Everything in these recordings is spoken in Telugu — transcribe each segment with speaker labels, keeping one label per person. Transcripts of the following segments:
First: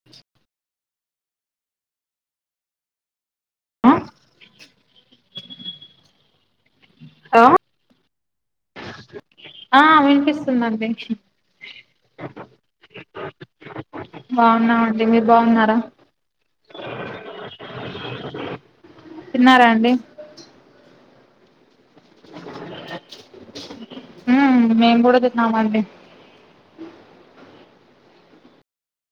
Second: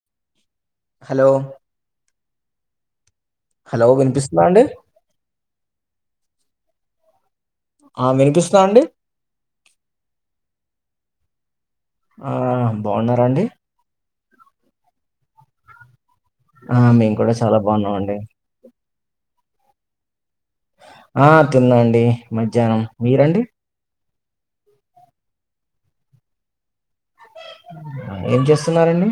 Speaker 1: అ
Speaker 2: హలో హలో వినిపిస్తుంద అండి
Speaker 1: అ
Speaker 2: ఆ వినిపిస్దాండి
Speaker 1: ఆ వినిపిస్తుందండి
Speaker 2: ఆ బాగున్నారా అండి
Speaker 1: బాగున్నామండి మీర్ బాగున్నారా
Speaker 2: ఆ మేమ్ కూడా చాలా బాగున్నాం అండి
Speaker 1: తిన్నారా అండి
Speaker 2: ఆ తిన్నండి మధ్యాహ్నం మీరండి
Speaker 1: హ్మ్ మేమ్ గూ డా తిన్నాం అండి
Speaker 2: ఏం చేస్తున్నారండి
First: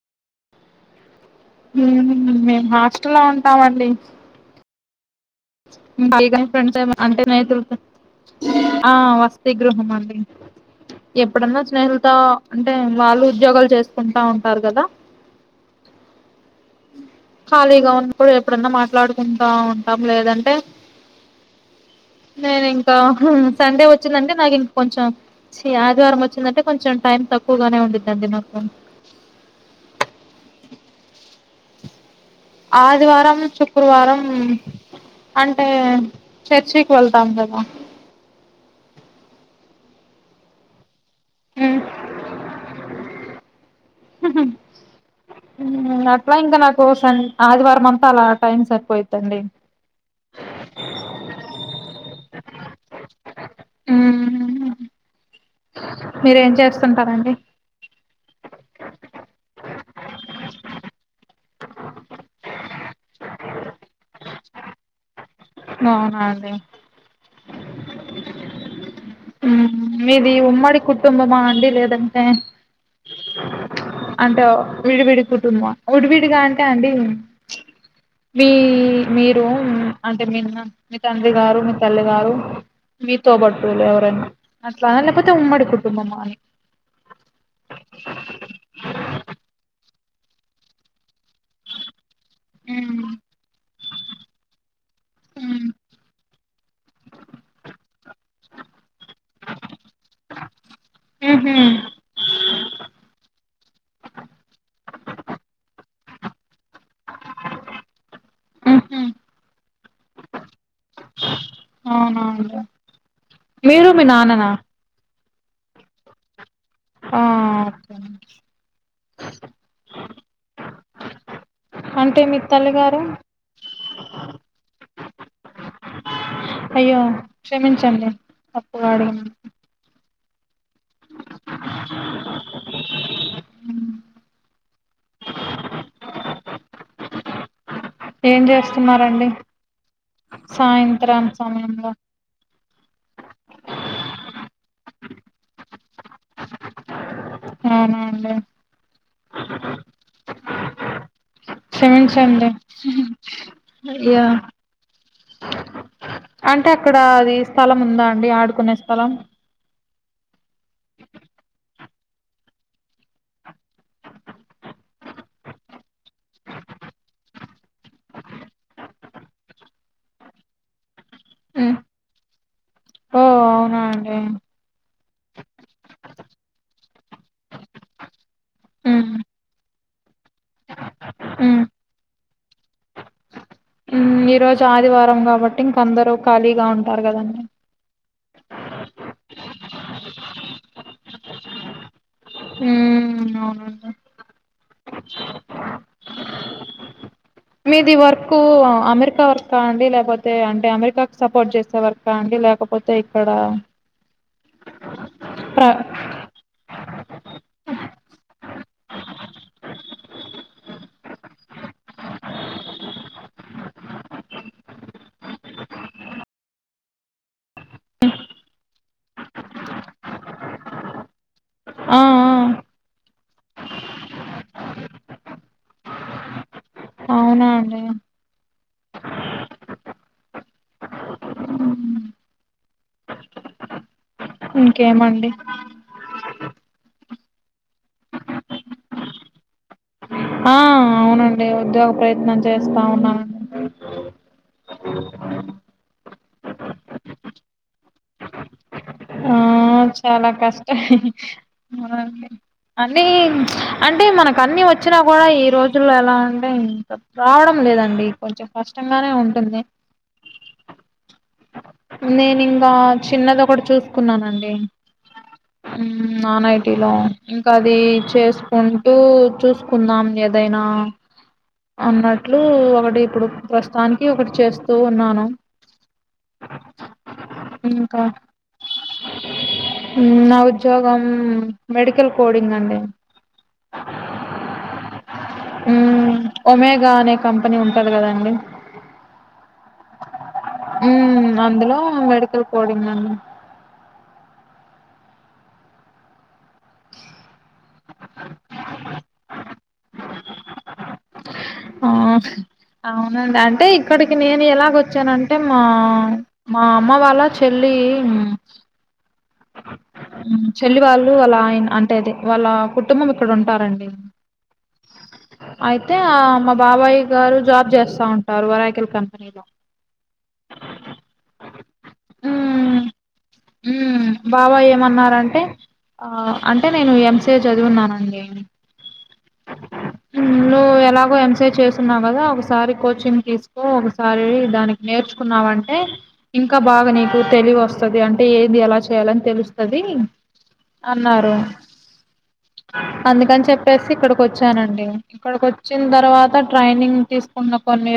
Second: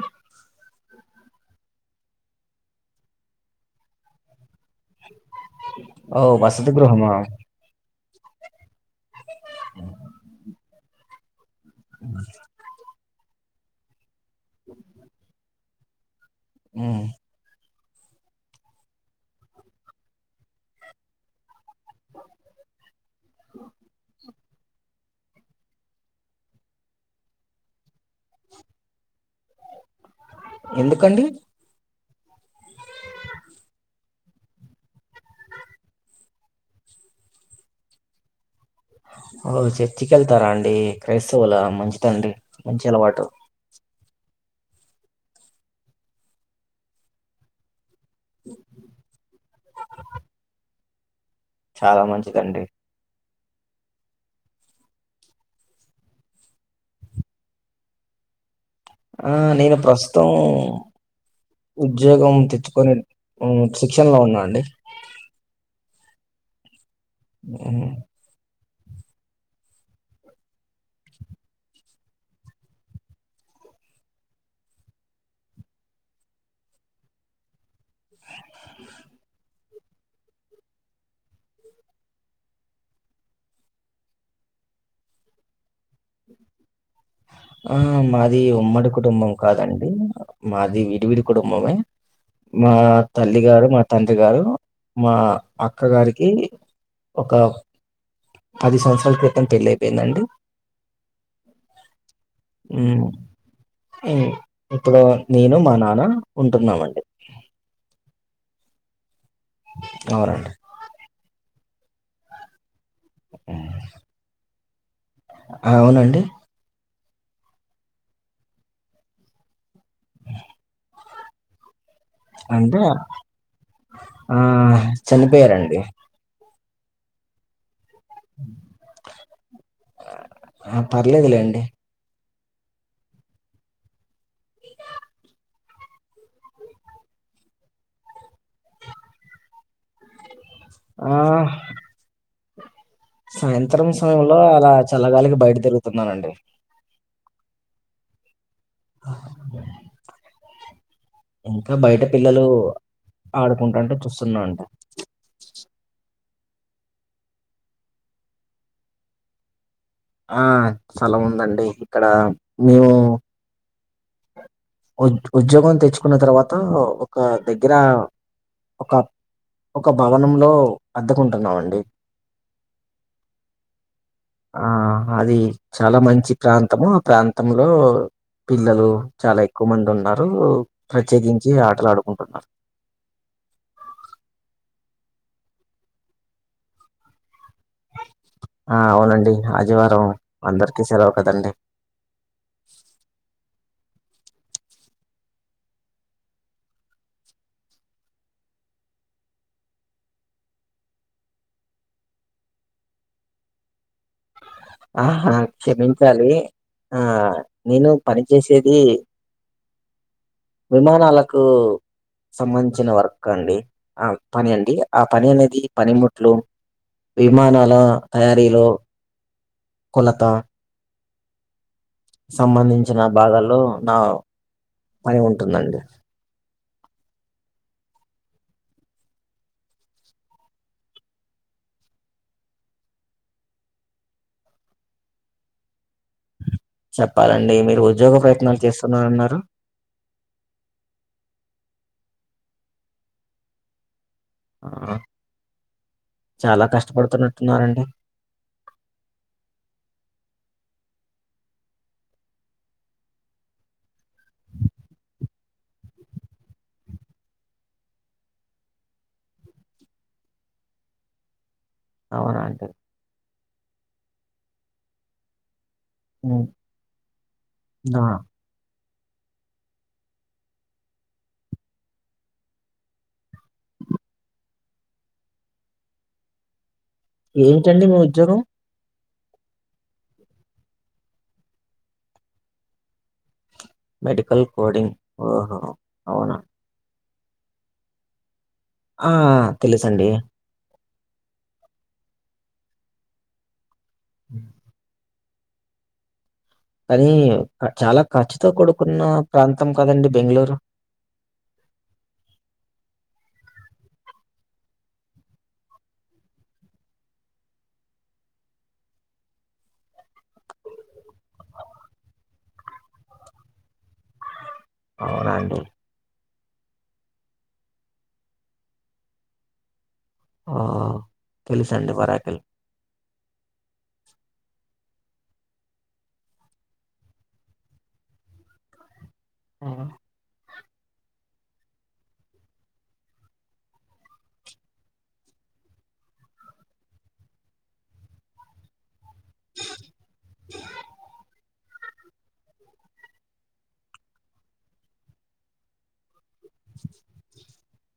Speaker 1: హ్మ్ మేమ్ హాస్టల్ లో ఉంటామండి [inaudible]
Speaker 2: ఓ వసతి గృహమా?
Speaker 1: వస్ తిగృహ మండి ఎప్పుడన్నా స్నేహితులతో అంటే వాళ్ళు ఉద్యోగాలు చేస్ కుంటా ఉంటారు కదా
Speaker 2: ఉం
Speaker 1: ఖాళీగా ఉన్నప్పుడు ఎప్పుడన్నా మాట్లాడుకుంటా ఉంటాం లేదంటే నేను ఇంకా సండే వచ్చిందంటే నాకు ఇంక కొంచెం చి ఆదివారం వచ్చిందంటే కొంచెం టైం తక్కువగానే ఉండద్దండి నాకు
Speaker 2: ఎందుకండి
Speaker 1: ఆదివారం శుక్రవారం అంటే చర్చికి వెళ్తాం కదా
Speaker 2: ఓ చర్చికి వెళ్తారా అండి క్రైస్తవుల మంచిదండి మంచి అలవాటు
Speaker 1: అట్లా ఇంకా నాకు సన్ ఆదివారం మ చాలా టైం సరిపోయిదండి
Speaker 2: చాలా మంచిదండి
Speaker 1: ఉం మీరేం చేస్తుంటారండి
Speaker 2: ఆ నేను ప్రస్తుతం ఉద్యోగం తెచ్చుకొని ఉం శిక్షణ లో ఉన్నాండి
Speaker 1: అవునా అండి
Speaker 2: ఆ [unintelligible]
Speaker 1: ఉం మీది ఉమ్మడి కుటుంబమా అండి లేదంటే అంటే విడివిడి కుటుంబం విడివిడిగా అంటే అండి వీ మీరు అంటే మీన్న మీ తండ్రి గారు మీ తల్లి గారు మీ తోబుట్టులు ఎవరైనా అట్లానా లేకపోతే ఉమ్మడి కుటుంబమ అని
Speaker 2: ఆ మాది ఉమ్మడి కుటుంబం కాదండి మాది విడివిడి కుటుంబమే మా
Speaker 1: మ్మ్
Speaker 2: తల్లి గారు మా తండ్రి గారు మా అక్క గారికి ఒక పది సంవత్సరాల క్రితం పెళ్ళి అయి పోయిందండి
Speaker 1: హు హామ్
Speaker 2: ఉం ఉ ఇప్పుడూ నేను మా నాన్న ఉంటున్నామండి.
Speaker 1: హు హామ్
Speaker 2: అవునండి
Speaker 1: అవునా అండి మీరు మీ నాన్ననా?
Speaker 2: అవునండి
Speaker 1: ఆ అంటే మీ
Speaker 2: అంటే
Speaker 1: తల్లిగారు
Speaker 2: ఆ చనిపోయారండి.
Speaker 1: అయ్యో క్షమించండి తప్పుగా అడిగినా
Speaker 2: ఆ పర్లేదు లెండి
Speaker 1: ఎంచేస్తున్నారండీ
Speaker 2: ఆ
Speaker 1: సాయంత్రం సమయంలో
Speaker 2: సాయంత్రం సమయంలో అలా చల్లగాలికి బయట తిరుగుతున్నానండి
Speaker 1: అవునా అండి
Speaker 2: ఇంకా బయట పిల్లలు
Speaker 1: క్షమించండి
Speaker 2: ఆడుకుంటుంటే
Speaker 1: ఇగ
Speaker 2: చూస్తున్నానండి
Speaker 1: అంటే అక్కడ అది స్థలం ఉందా అండి ఆడుకునే స్థలం
Speaker 2: ఆ స్థలం ఉందండి ఇక్కడా మేము ఉద్ ఉద్యోగం తెచ్చుకున్న తర్వాత ఒక దగ్గర ఒక ఒక భవనంలో అద్దెకుంటున్నామండి
Speaker 1: ఓ అవునా అండి
Speaker 2: ఆ అది చాల మంచి ప్రాంతము, ఆ ప్రాంతంలో పిల్లలు
Speaker 1: ఉమ్
Speaker 2: చాలా ఎక్కువ మంది ఉన్నారు, ప్రత్యేకించి
Speaker 1: ఉమ్
Speaker 2: ఆటలు ఆడుకుంటున్నారు.
Speaker 1: మ్మ్ ఈ రోజు ఆదివారం కాబట్టి, ఇంక అందరూ ఖాళీగా ఉంటారు కదండీ
Speaker 2: ఆ అవునండి ఆదివారం అందరికిీ సెలవు కదండి.
Speaker 1: హ్మ్ అవునండి. [unintelligible] మీది వర్క్ అమెరికా వర్క్ ఆ అండి! లేకపోతే, అంటే అమెరికాకి సపోర్ట్ చేసే వర్ కా అండి లేకపోతే ఇక్కడ
Speaker 2: ఆహా
Speaker 1: ప్ర
Speaker 2: క్షమించాలి ఆ నేను పనిచేసేది విమానాలకు సంబంధించిన వర్క్ అండి. ఆ పని అండి ఆ పని అనేది పనిముట్లు విమానాల తయారీలో కొలత
Speaker 1: ఆ
Speaker 2: సంబంధించిన భాగాల్లో నా పని ఉంటుందండి.
Speaker 1: అవునా అండి ఇంకేమండి
Speaker 2: చెప్పాలండి మీరు ఉద్యోగ ప్రయత్నాలు చేస్తున్నా అన్నారు
Speaker 1: ఆ అవునండి ఉద్యోగ ప్రయత్నం చేస్తా ఉన్నానన్ మ్
Speaker 2: ఆ చాలా కష్టపడుతున్నట్టున్నారండి.
Speaker 1: ఆ చాలా కష్ట అవునండి. అండి అంటే మనకి అన్ని వచ్చినా కూడా ఈ రోజుల్లో ఎలా అంటే ఇంకా రావడం లేదండి కొంచెం కష్టంగానే ఉంటుంది.
Speaker 2: అవునా అండి
Speaker 1: నేనింగా చిన్నదొకటి చూసుకున్నానండి. మ్
Speaker 2: ఉమ్
Speaker 1: నాన్ ఐటిలో ఇంక అదీ
Speaker 2: ఆ
Speaker 1: చేస్ ఉంటూ చూసుకుందాం ఏదైనా అన్నట్లు ఒకటి ఇప్పుడు ప్రస్తుతానికి ఒకటి చేస్తూ ఉన్నాను.
Speaker 2: ఏంటండి మీ
Speaker 1: ఇంకా
Speaker 2: ఉద్యోగం
Speaker 1: మ్ నా ఉద్యోగం మెడికల్ కోడింగ్ అండి
Speaker 2: మెడికల్ కోడింగ్ ఓహో
Speaker 1: మ్మ్
Speaker 2: అవునా!
Speaker 1: ఒమేగా అనే కంపెనీ ఉంటది కదండి
Speaker 2: ఆ తెలుసండి.
Speaker 1: మ్ అందులో మెడుకల్ కోడింగ్ అన్
Speaker 2: [inaudible] కానీ చాలా ఖర్చుతో కూడు కున్న ప్రాంతం కదండి బెంగళూరు
Speaker 1: ఆ అవునండి అంటే ఇక్కడికి నేను ఎలాగొచ్చానంటే మా మా అమ్మ వాళ్ళ చెల్లీ ఉమ్ మ్ చెల్లి వాళ్ళు వాళ్ళ ఆయన అంటే అదే వాళ్ళ కుటుంబం ఇక్కడ ఉంటారండి
Speaker 2: అవునా అండి
Speaker 1: అయితే ఆ మా బాబాయి గారు జాబ్ చేస్తా ఉంటారు ఒరాకిల్ కంపెనీలో
Speaker 2: ఆ తెలుసండి ఒరాకిల్
Speaker 1: మ్మ్ మ్మ్ బాబాయ్ ఏమన్నారంటే ఆ అంటే నేను ఎంసిఎ చదివున్నానండి [unintelligible]
Speaker 2: ఆ
Speaker 1: ఉమ్ లో నువ్ ఎలాగో ఎంసిఏ చేస్తున్నావ్ కదా ఒకసారి కోచింగ్ తీసుకో ఒకసారి దానికి నేర్చుకున్నావంటే ఇంకా బాగా నీకు తెలివి వస్తది అంటే ఏది ఎలా చేయాలని తెలుస్తాద అన్నారు అందుకని చెప్పేసి ఇక్కడికి ఒచ్చానండి ఇక్కడకి ఒచ్చిన తర్వాత ట్రైనింగ్ తీసుకున్న కొన్నీ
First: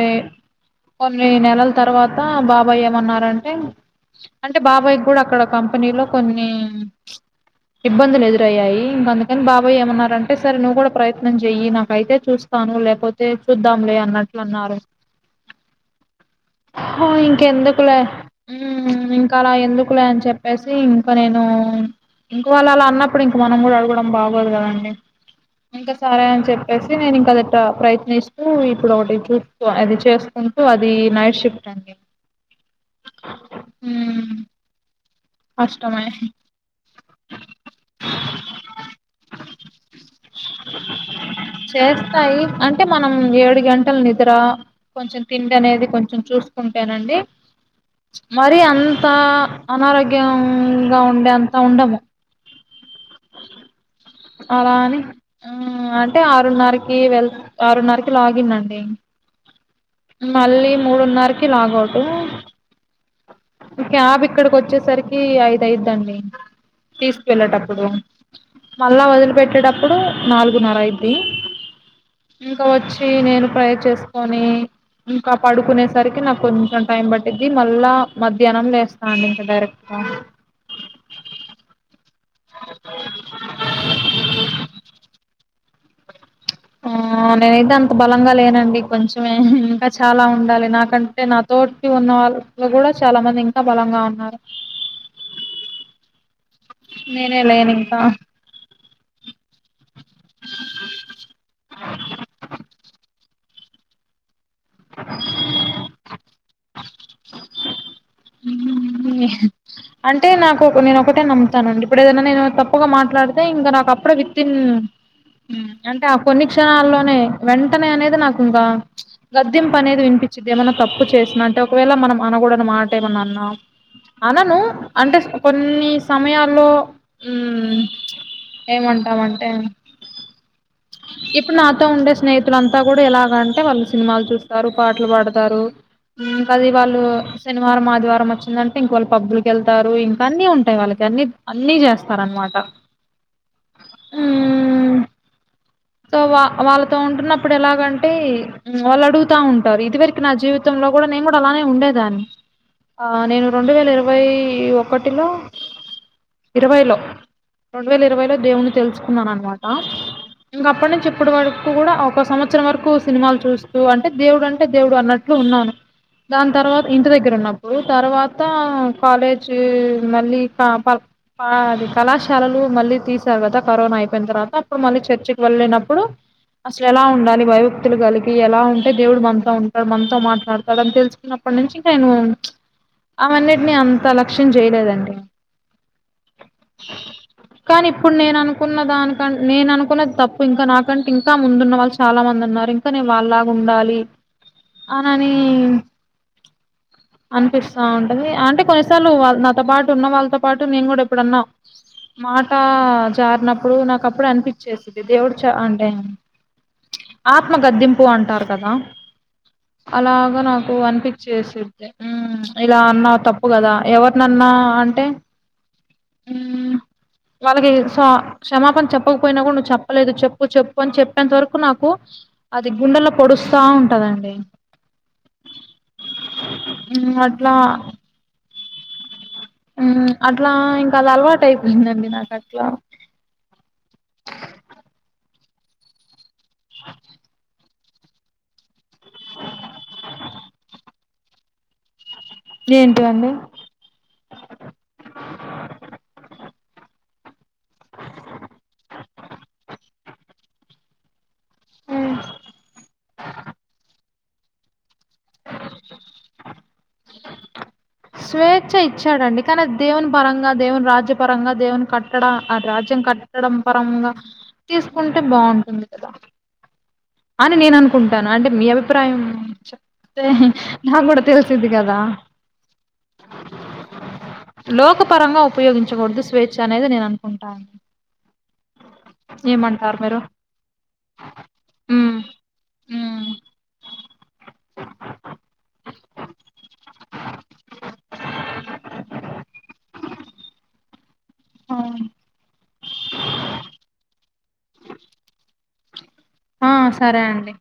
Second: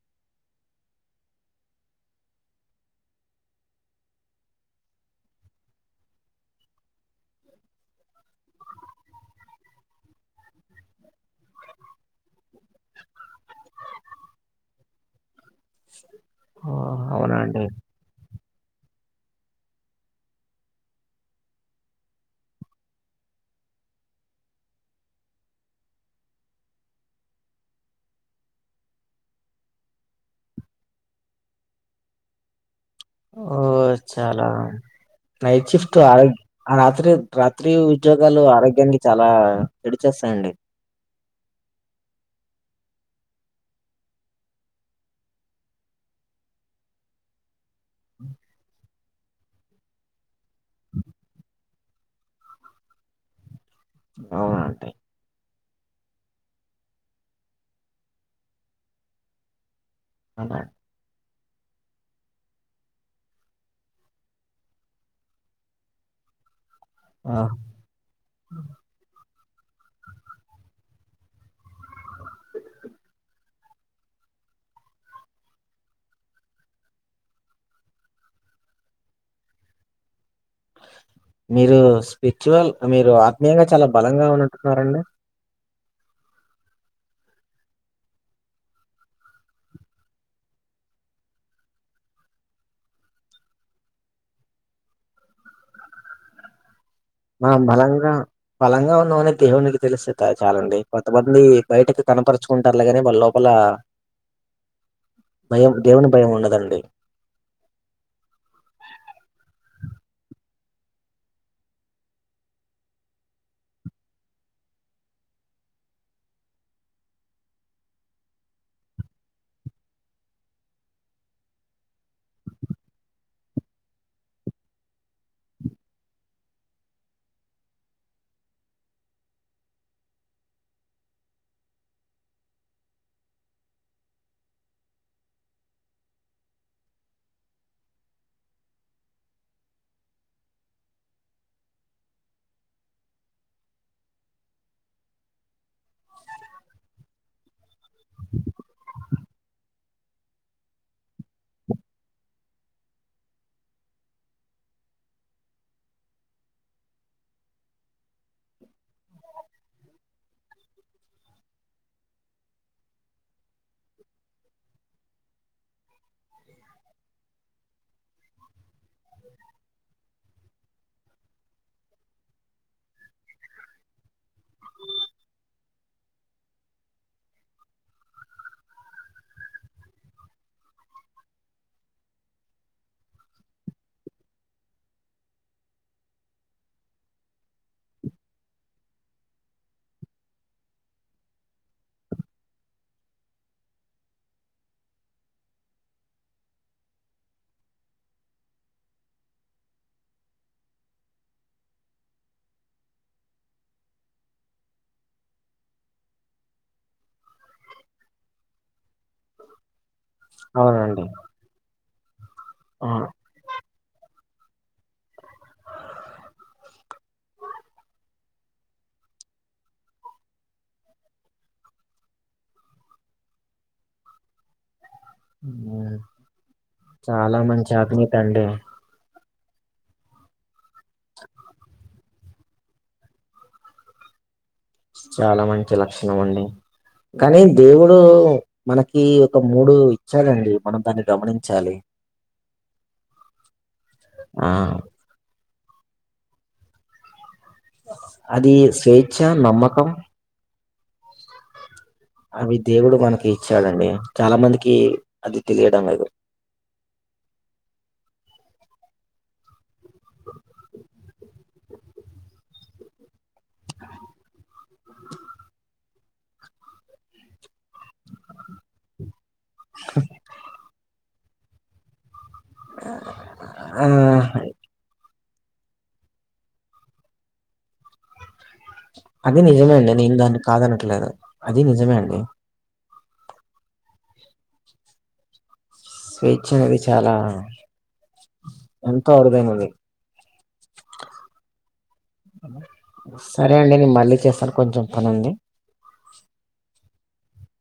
Speaker 1: కొన్ని నెలల తర్వాత బాబాయ్ ఏమన్నారంటే అంటే బాబాయ్ గుడా అక్కడ కంపెనీలో కొన్నీ ఇబ్బందులు ఎదురయ్యాయి ఇంక అందుకని బాబాయ్ ఏమన్నారంటే సరే నువ్వు కూడా ప్రయత్నం చెయి నాకైతే చూ స్తాను లేకపోతే చూద్దాంలే అన్నట్లు అన్నారు ఓ
Speaker 2: అవునా అండి
Speaker 1: ఇంకెందుకులే ఉమ్మ్ ఇంక అలా ఎందుకులే అని చె పెసి ఇంకా నేనూ ఇంకొ వాళ్ళు అలా అన్నప్పుడు ఇంక మనం గుడా అడగడం బాగోదు కదండి ఇంకా సరే అని చెప్పేసి నేను ఇంక అదట ప్రయత్నిస్తూ ఇప్పుడు ఒకటి చూ స్తూ అది చేసుకుంటూ అది నైట్ షిఫ్ట్ అండి
Speaker 2: ఓ
Speaker 1: ఉమ్
Speaker 2: చాలా నైట్ షిఫ్ట్
Speaker 1: కష్టమే
Speaker 2: ఆరో అత్రి రాత్రి ఉద్యోగాలు ఆరోగ్యానికి చాలా చెడు చేస్తాయండి
Speaker 1: చేస్తాయి అంటే మనం ఏడు గంటలు నిద్రా కొంచెం తిండి అనేది కొంచెం చూసుకుంటేనండి మరి అంతా అనారోగ్యంగా ఉండే అంత ఉండము
Speaker 2: అవునా
Speaker 1: అలా
Speaker 2: అండి
Speaker 1: అని ఆ అంటే ఆరున్నరకి వెళ్ ఆరున్నరకి లాగిన్ అండి
Speaker 2: అవునా
Speaker 1: మళ్ళీ మూడున్నరకి లాగౌట్ క్యాబ్ ఇక్కడికి ఒచ్చేసరికీ ఐదు ఆయిద్దండి
Speaker 2: ఆ!
Speaker 1: తీసుకెళ్ళేటప్పుడు మళ్ళ వొదిలి పెట్టేటప్పుడు నాలుగున్నర అయిద్ది ఇంకా వచ్చి నేను ప్రై చేసుకొని ఇంకా పడుకునేసరికి నాకు కొంచెం టైం పట్టిద్ది మళ్ళా మధ్యాహ్నం లేేస్తాను ఇంకా డైరె క్ట్గా
Speaker 2: మీరు స్పిర్చువాల్ మీరు ఆత్మీయంగా చాలా బలంగా ఉన్నట్టున్నారండి
Speaker 1: అ ఆ నేనైతే అంత బలంగా లేనండి కొంచమే ఇంకా చాలా ఉండాలి నాకంటే నాతోటికి ఉన్నవా ళ్లు కూడా చాలా మంది ఇంకా బలంగా ఉన్నారు నేనే
Speaker 2: మా
Speaker 1: లేను ఇంకా
Speaker 2: బలంగా బలంగా ఉన్నామని దేవునికి తెలిస్తే చాలండి కొంతమంది బయటకి కనపరుచుకుంటారులే గానీ వాళ్లు లోపల భయం దేవుని భయం ఉండదండి
Speaker 1: ఉమ్మ్ అంటే నాకు ఒక నేను ఒకటే నమ్ముతానండి ఇప్పుడు ఏదైనా నేను తప్పుగా మాట్లాడితే ఇంగ నాకు అప్పుడే విత్ఇన్ ఉమ్మ్ అంటే ఆ కొన్ని క్షణాల్లోనే వెంటనే అనేది నాకు ఇంగ గదింపు అనేది వినిపిచ్చిద్ది ఏమన్నా తప్పు చేసిన అంటే ఒకవేళ మనం అనగూడని మాట ఏమన్నా అన్నా అనను అంటే కొన్ని సమయాల్లో ఉమ్మ్ ఏమంటామంటే ఇప్పుడు నాతో ఉండే స్నేహితులంతా కూడా ఎలాగ అంటే వాళ్ళు సినిమాలు చూస్తారు పాటలు పాడుతారు ఇంకా అది వాళ్లు శనివారం ఆదివారం వచ్చిందంటే ఇంక శనివారం ఆదివారం వచ్చిందంటే వాళ్ళు పబ్బులకి వెళ్తారు ఇంకా అన్నీ ఉంటాయి వాళ్ళకి అన్ని అన్ని చేస్తారు అనమాట ఉమ్ సో వా వాళ్ళతో ఉంటున్నప్పుడు ఎలాగంటే వాళ్ళు అడుగుతా ఉం ఇది వరకు నా జీవితంలో గూడా నేను గూడా అలానే ఉండేదాన్ని ఆ నేను రెండు వేల ఇరవై ఒకటిలో ఇరవైలో రెండు వేల ఇరవైలో దేవుని తెలుసుకున్నాను అన్నమాట ఇంగ అప్పటి నుంచి ఇప్పటి వరకు కూడా ఒక సంవత్సరం వరకు సినిమాలు చూస్తూ అంటే దేవుడు అంటే దేవుడు అన్నట్టు ఇప్పుడు ఉన్నాను దాని తర్వాత ఇంటి దగ్గర ఉన్నప్పుడు తర్వాత కాలేజీ మళ్ళీ ప ప పా కళాశాలలు మళ్ళీ తీసారు కరోనా అయిపోయిన తర్వాత అప్పుడు మళ్ళీ చర్చికి లేనప్పుడు అసలు ఎలా ఉండాలి వైభక్తులు కలిగి ఎలా ఉంటే దేవుడు మనతో ఉంటాడు మనతో మాట్లాడతాడు అని తెలుసు అప్పటి నుంచి ఇంకా నేను అవన్నిటిని అంత లక్ష్యం చేయలేదండి కానీ ఇప్పుడు నేను అనుకున్న దానిక నేను అనుకున్న తప్పు ఇ ఇంకా నాకంటే ఇంకా ముందున్న వాళ్ళు చాలా మంది ఉన్నారు ఇంకా నె వాళ్ళలాగా ఉండాలి అననీ అనిపిస్తా ఉంటంది అంటే కొన్నిసార్లు నాతో పాటు ఉన్న వాళ్ళతో పాటు నేను కూడా ఇప్పుడున్నా మాట జారినప్పుడు నాకు అప్పుడే అనిపించేది దేవుడు చ అంటే ఆత్మగదింపు అంటారు కదా అలాగా నాకు
Speaker 2: అవునండి.
Speaker 1: అనిపించిసి ఇలా
Speaker 2: ఆ!
Speaker 1: అన్నా తప్పు తాప్పు గదా ఎవరినన్నా అంటే వాళ్ళకి స్వ క్షమాపణ చెప్పకపోయినా కూడా నువ్వు చెప్ప చెప్పాలేదు చెప్పు చెప్పు అని చెప్పేంత వరకు నాకు అది గుండెలో పొడుస్తా ఉంటదండి
Speaker 2: ఊ
Speaker 1: హ్మ్
Speaker 2: చాలా
Speaker 1: అట్లా
Speaker 2: మంచి అభినిక్ అండి
Speaker 1: అట్లా ఇంకా అది అలవాటు అయిపోయిందండి నాకు అట్లా
Speaker 2: చాలా మంచి లక్షణం అండి
Speaker 1: అ
Speaker 2: కానీ దేవుడు మనకి ఒక మూడు ఇచ్చాడండి మనం దాన్ని గమనించాలి
Speaker 1: ఏంటివండి
Speaker 2: ఆ అది స్వేచ్చ నమ్మకం
Speaker 1: హ్మ్.
Speaker 2: అవి దేవుడు మనకి ఇచ్చాడండి చాలా మందికి అది తెలియడంలేదు
Speaker 1: స్వేచ్ఛ ఇచ్చాడండి కానీ దేవుని పరంగా దేవుని రాజ్య పరంగా దేవుని కట్టడ ఆ రాజ్యం కట్ట కట్టడం పరంగా తీసుకుంటే బాగుంటుంది కదా అని నేను అనుకుంటాను అంటే మీ అభిప్రాయం చెప్తే నాకు కూడా తెలిసిది కదా
Speaker 2: ఆ
Speaker 1: లోక పరంగా ఉపయోగించకూడదు స్వేచ్ఛ అనేది నేను అనుకుంటా
Speaker 2: అది నిజమే అండి నేను
Speaker 1: మీరు
Speaker 2: దాన్ని కాదనట్లేదు అది నిజమే అండి
Speaker 1: హ్మ్
Speaker 2: స్వేచ్ఛ అనేది చాలా ఎంతో అరుదైనది
Speaker 1: ఆ
Speaker 2: సరే అండి నేను మళ్ళీ చేస్తాను కొంచెం పని ఉంది
Speaker 1: ఆ సరే అండి